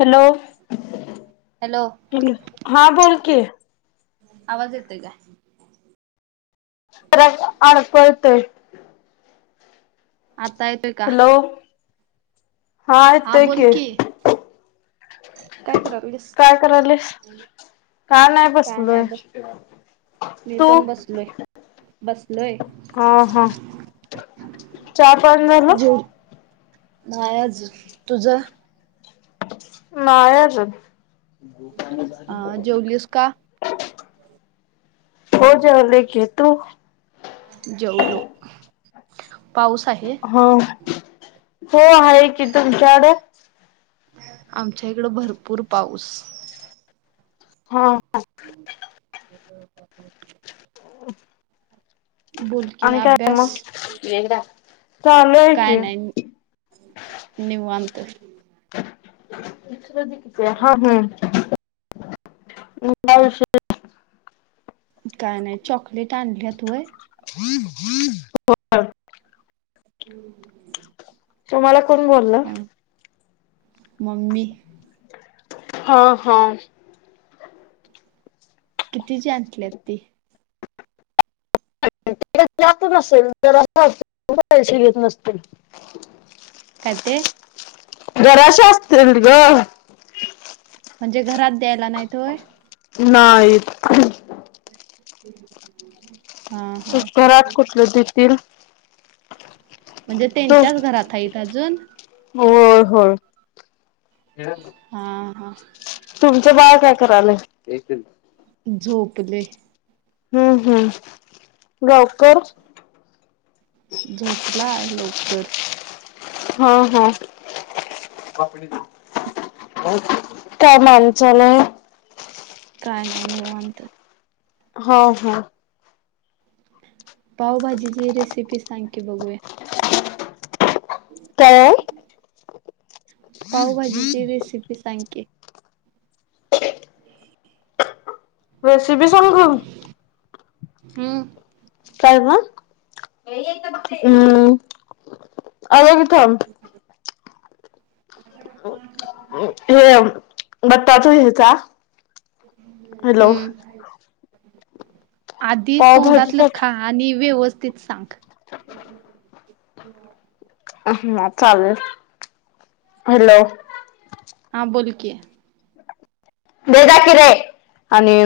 Hello hello हा बोल के आवाज येतोय काय? [unintelligible] अडकळतंय आता येतोय का? हा बोल आतऐके की काय करालीस का नाही बसलोय. मी तू पण बसलोय. बसलोय हा हा चहा पाण झालं नाहीज तुझ नायच अ जेवलस का हो जालेक तू जेऊलो हो हो आहे की तुमच्याडे आमच्या इकडं भरपूर पाऊस हा हो बोल अ की काम अभ्यास येट चाले आहे काय की नाही निवांत किती हा हम् श काय नाही चॉकलेट आणल्या तूय हम्म हम्म हम्म तुम्हाला कोण बोलल म्मी हा हा किती ज आणली ती जात नसेल जर असशी येत नसतील कध घराश असतल ग म्हणजे घरात द्यायला नाहीतोय नाईित ह ्रात कुठलं देतील म्हणजे त्यांच्याच घरातत अजून हो हो हा हा तुमचं बाळ काय कराल झोपले हम्म हम्म गावकर झोपलाय लवकर हम हम काय माणचाल काय नाही निवत हा हा पावभाजीची रेसिपी सांग की बघूया काय पावभाजीची रेसिपी सांगतेे रेसिपी सांगू हम्म काय ब हम् अज कथम हम् हेम बटताच हेचा हॅलो हम्म आधी तोंडातलं पावभाजीसाठी खा आणि व्यवस्थित तीच सांग अ ह चालेल हॅलो कं दे द कि रे आणि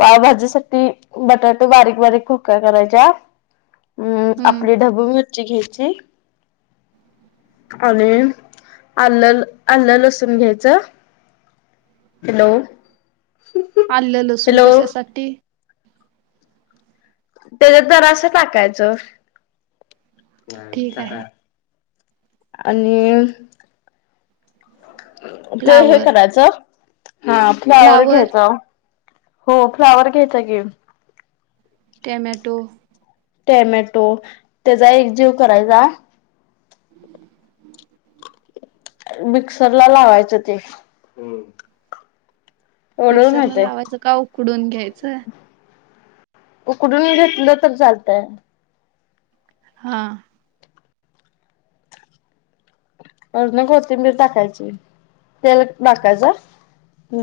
पावभाजीसाठी बटाटे बारीक बारीक खोका करायच्या हम्म हम्म आपली ढाबू मिरची घ्यायची आणि आलं आलं लसून घ्यायचं हॅलो आलं लसूण हॅलो कशासाठी त्याच्यात जरास टाकायचं ठीक आहे आणि ते हे फ्लावर करायचं हा फ्लावर घ्यायच हो फ्लावर घ्यायचा की ट्यामॅटो ट्यामॅटो त्याचा एक जीव करायचा. मिक्सर ला लावायचं ते एवढं मिक्सरला माहितय लावायचं का उकडून घ्यायचं उकडून घेतलं तर चालतय हा वरणं कोतींबीर टाकायची. तेल टाकायचा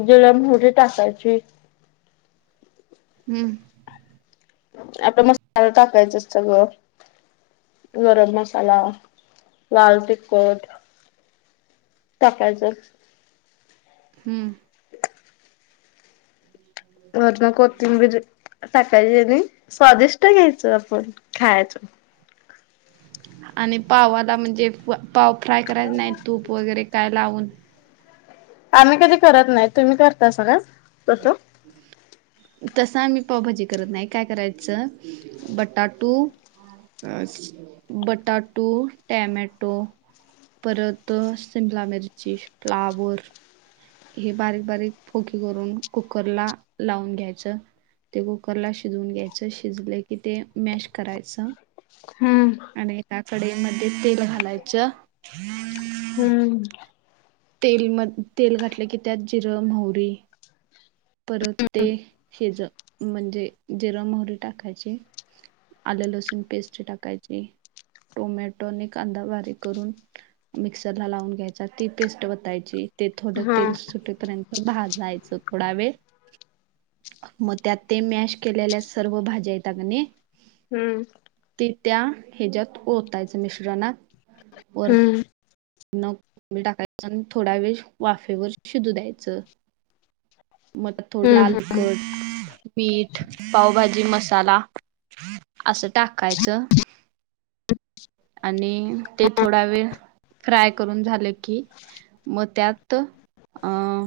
जिरं मोहरी टाकायची. हम्म आपला मसाला टाकायचा सगळं गरम मसाला, लाल तिखट टाकायच हम्म वरण कोथिम्बिरी सकाळजनी स्वादिष्ट घ्यायचं आपण खायच. आणि पावाला म्हणजे पाव फ्राय करायच नाही तूप वगैरे काय लावून आम्ही कधी करत नाही तुम्ही करता सा का तसा आम्ही पावभाजी करत नाही काय करायचं बट बटाटू बटाटू टॅमॅटो टाक परत शिमला मिरची, फ्लावर हे बारीक बारीक फोकी करून कुकर ला लावून घ्यायचं ते कुकर ला शिजवून घ्यायचं शिजलं की ते मॅश करायचं. हम्म कढईमध्ये तेल घालायचं हम्म तेल म तेल घातलं की त्यात जिरं म्हवरी परत ते शेज म्हणजे जिरा मोहरी टाकायची आलं लसूण पेस्टची टाकायची. टोमॅटोने कांदा बारीक करून मिक्सर ला लावून घ्यायचा ती पेस्ट ओतायची ते थोडं हा तेल सुटेपर्यंत भाजायचं थोडा वेळ मग त्यात ते मॅश केलेल्या सर्व भाज्या येता काणे हम्म त्या ह्याच्यात ओतायच मिश्रणात हम्म नं टाकायच आणि थोडा वेळ वाफेवर शिधू द्यायचं मग थोडं हम्म लाल तिकट, मीठ, पावभाजी मसाला अस टाकायच. आणि ते थोडा वेळ फ्राय करून झालं की मग त्यात अं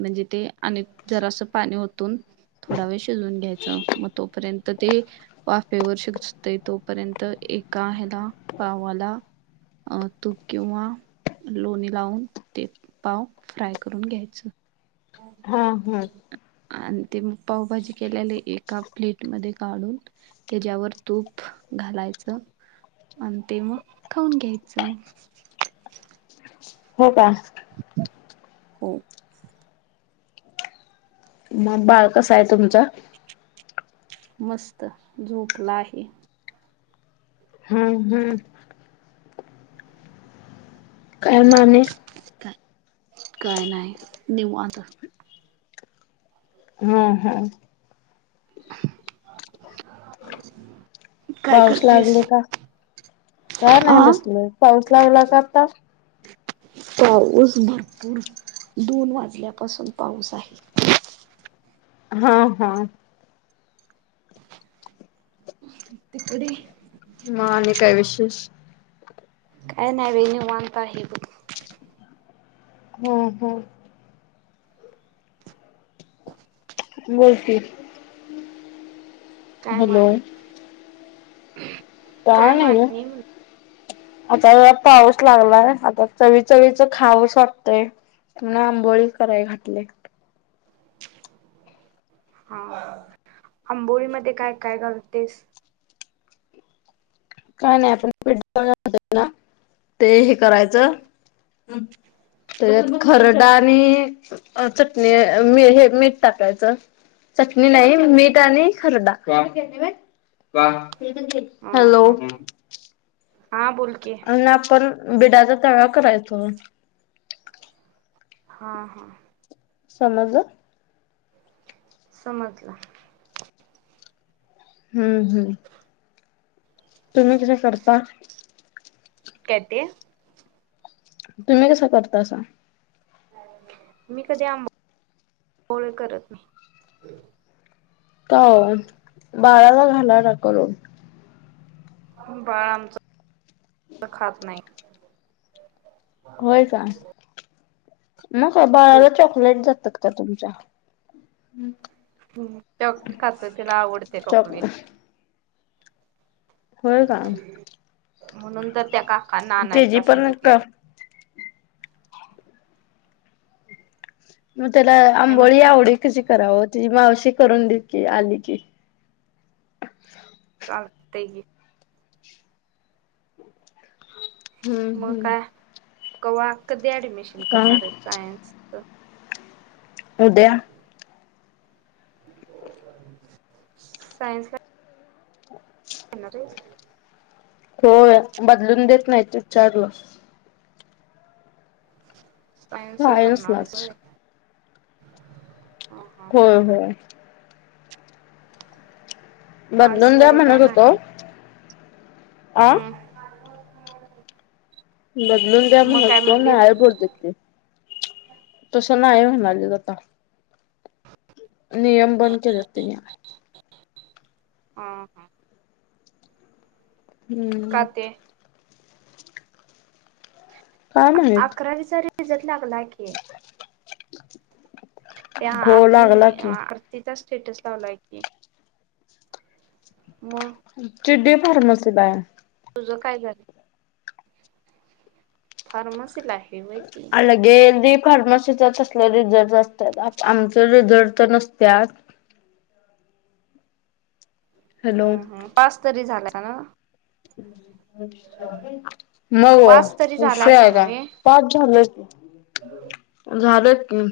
म्हणजे ते आणि जरा असं पाणी होतून थोडा वेळ शिजवून घ्यायचं मग तोपर्यंत तर ते वाफेवर शिकते तोपर्यंत एका ह्याला पावाला अच् तूप किंवा लोणी लावून ते पाव फ्राय करून घ्यायचं हा हा आणि ते मग पावभाजी केलेली एप प्लेट मध्ये काढून त्याच्यावर तूप घालायचं अ ते मग खऊन घ्यायचं हो का हो मग बाळ कस आहे तुमचा मस्त झोपला आहे हम्म हम्म काय मामने काय नाही देऊ आता हम हा [unintelligible] काय पाऊस करतेस लागले का का नाही आ बसल पाऊस लागला का आता पाऊस भरपूर दोन वाजल्यापासून पाऊस आहे हा हा तिकडे म आणि काय विशेष काय नाही रेन्यू माांगता आहेघ हम्म हम् बोलतील काय माने काय नाही ग. मानणे म्ह आता ज पाऊस लागलाय आता चवी चवीच खावस वाटतय तु आंबोळी कराय घातले [inaudible] हा आंबोळीमध्येध्ये काय काय करलतेस काय नाही आपण प ना ते हे करायचं तरत खरडा आणि चटणीी हे मीठ टाकायचं चटणी नाही मीठ आणि खरड हा हॅलो हा हा बोल की आणि आपण बिडाचा तळा करायचो हा हा समज समजला हम्म हम्म तुम्ही कस करता कती तुम्ही कसा करता असं मी कधी आोळे करत नाही का बाळााला घाला ना करून बाळ आमच खात नाही होय का म काय बाळाला चॉकलेट देतात का तुमच्या हम् चॉकलेट खातोय तिला आवडते चॉक चॉकलेट होय का म्हणून तर त्या काकांना त्याची आणायला पण सांगितले क म त्याला काय आंबोली म्हटलीस आवडतीची कराव ती मावशी करून देत की आली की चालतंय की हम्म हम्म कव्हा कधी ऍडमिशन काय करणार आहे सायन्सच उद्या सायन्सला येणार आहेस होय बदलून देत नाही विचारलं सायन्सच करणार आहेस सायन्सलाच होय हा हा. होय होय आर्ट्स बदलून द्या वगैरे काय म्हणत होतो नाही आ हम्म बदलून द्या म्हणत मग काय होतो म्हटलीत नाय बोलतेत ती तसं नाय म्हणायलेत आता नियम बंद केलेत त्यांनी हा हा का हम्म ते काय माहित अकरावीचा रिझल्ट लागलाय की त्या हो आरती लागला की आरतीचाच स्टेटस लावलाय की मग चिडी फार्मसीला आहे तुझं काय झालं फार्मसीला आहे व्हय ती अळगे दीप फार्मसीच्या तसले रिझल्ट असतात आमच रिझल्ट तर नसत्या हॅलो हम्म हम् पास तरी झाला ना मग पास तरी उशिरा आहे का पास झालं की ह झालंत की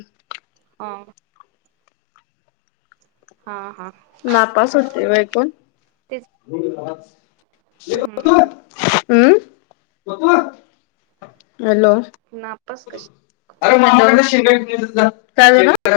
हा. हा हा नापास होते बाय पण तेच [unintelligible] [unintelligible] हम्म हमं [unintelligible] [inaudible] हॅलो [unintelligible] नापास कशी [unintelligible] [unintelligible] [inaudible] [inaudible] [inaudible] काय झालं